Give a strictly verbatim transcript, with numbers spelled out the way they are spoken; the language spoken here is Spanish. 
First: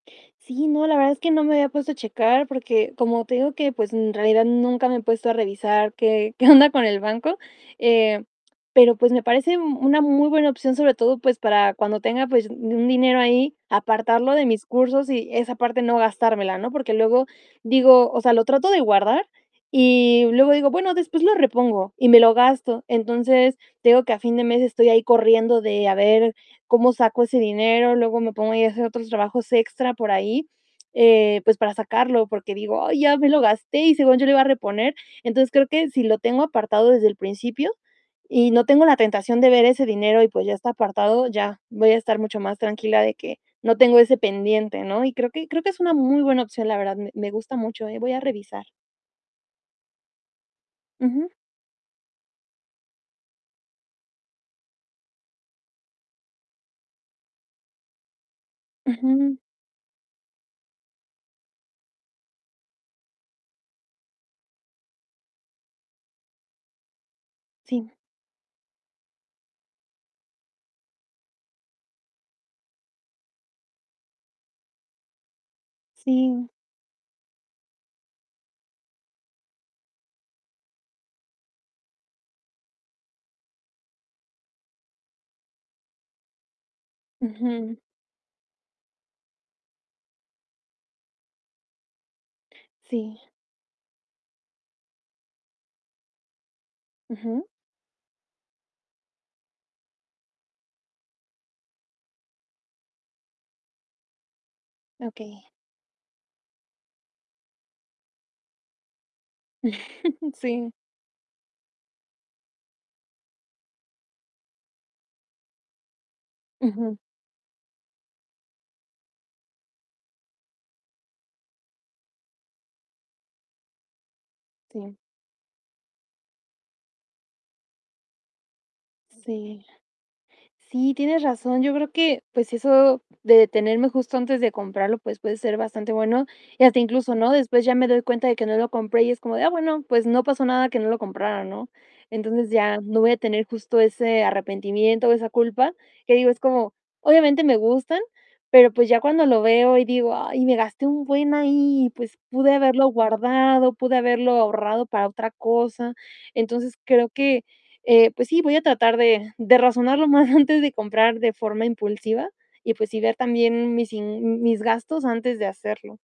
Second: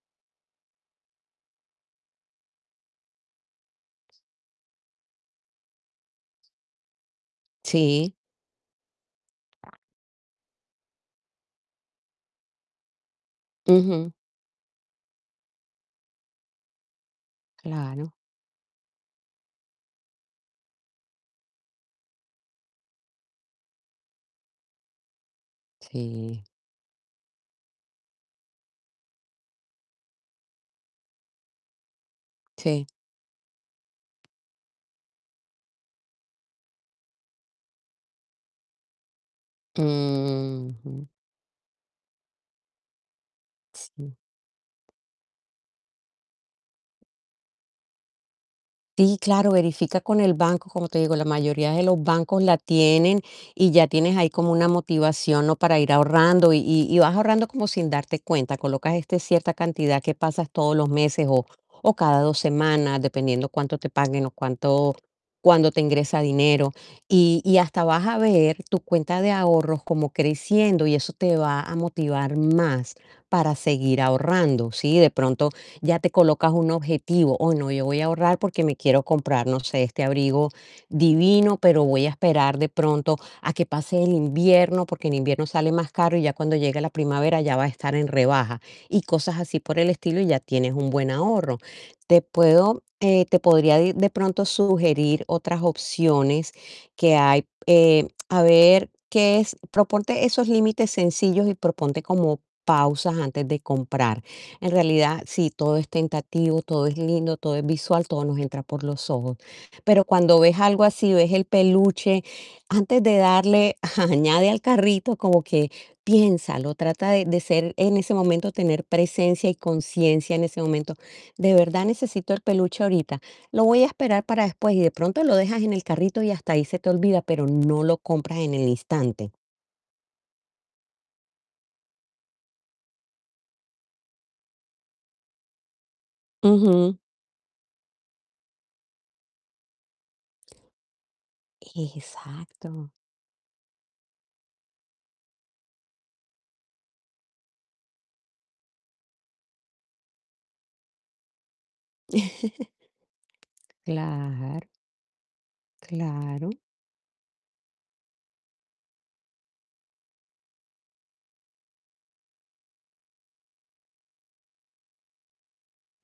Sí, no, la verdad es que no me había puesto a checar, porque como te digo que, pues, en realidad nunca me he puesto a revisar qué qué onda con el banco. Sí. Eh, pero, pues, me parece una muy buena opción, sobre todo, pues, para cuando tenga, pues, un dinero ahí, Ujú. apartarlo de mis cursos y esa parte no gastármela, ¿no? Porque luego digo, Claro. o sea, lo trato de guardar y luego digo: "Bueno, después lo repongo", y me lo gasto. Entonces, te digo que a fin de mes estoy ahí corriendo de a ver Sí. cómo saco ese dinero. Luego me pongo a hacer otros trabajos extra por ahí, eh, pues, para sacarlo, porque digo: Sí. "Ay, ya me lo gasté y según yo lo iba a reponer". Entonces, creo que si lo tengo apartado desde el principio y no tengo la tentación de ver ese dinero y, pues, ya está Mm. Ujú. apartado, ya voy a estar mucho más tranquila de que no tengo Sí. ese pendiente, ¿no? Y creo que creo que es una muy buena opción, la verdad. Me me gusta mucho, ¿eh? Voy a revisar. Sí, claro, verifica con el banco, como te digo, la Ujú. mayoría de los bancos la tienen y ya tienes ahí como una motivación, ¿no? Para ir ahorrando y y vas ahorrando como sin darte cuenta. Colocas este Ujú. cierta cantidad que pasas todos los meses, o o cada dos semanas, dependiendo cuánto te paguen o cuánto cuándo te ingresa dinero. Y y hasta Sí. vas a ver tu cuenta de ahorros como creciendo y eso te va a motivar más para seguir ahorrando. Sí, de pronto ya te colocas Sí. un objetivo: "Oh, no, yo voy a ahorrar porque me quiero comprar, no sé, este abrigo divino, pero voy a esperar de pronto a que pase el invierno, porque en invierno sale más caro y ya cuando llegue la primavera ya va a Ujú. estar en rebaja". Y cosas así por el estilo y ya tienes un buen ahorro. Te puedo, Sí. eh, te podría de de pronto sugerir otras opciones que hay, Ujú. eh, a ver, que es Proponte esos límites sencillos y proponte como pausas antes de comprar. En realidad, Okey. sí, todo es tentativo, todo es lindo, todo es visual, todo nos entra por los ojos. Pero cuando ves Sí. algo así, ves el peluche, antes de darle añade al carrito, como que piénsalo, Ujú. trata de de ser en ese momento, tener presencia y conciencia en ese momento, ¿de verdad necesito el peluche ahorita? Lo voy a esperar para después y de Sí. pronto lo dejas en el carrito y hasta ahí se te olvida, pero no lo compras en el instante. Sí, la Sí, tienes razón. Yo creo que, pues, eso de detenerme justo antes de comprarlo, pues puede ser bastante bueno y hasta Ujú. incluso, ¿no? Después ya me doy cuenta de que no lo compré y es como de: "Ah, bueno, pues, no pasó nada que no lo comprara", ¿no? Entonces, ya Exacto. no voy a tener justo ese arrepentimiento o esa culpa que digo, es como obviamente me gustan, pero, pues, ya cuando lo veo y digo: "Ay, me gasté un buen ahí, pues, pude haberlo guardado, pude haberlo Claro. ahorrado para otra cosa". Claro. Entonces, creo que, eh, pues sí, voy a tratar de de razonar lo más antes de comprar de forma impulsiva y, pues sí, ver también mis in mis gastos antes de hacerlo.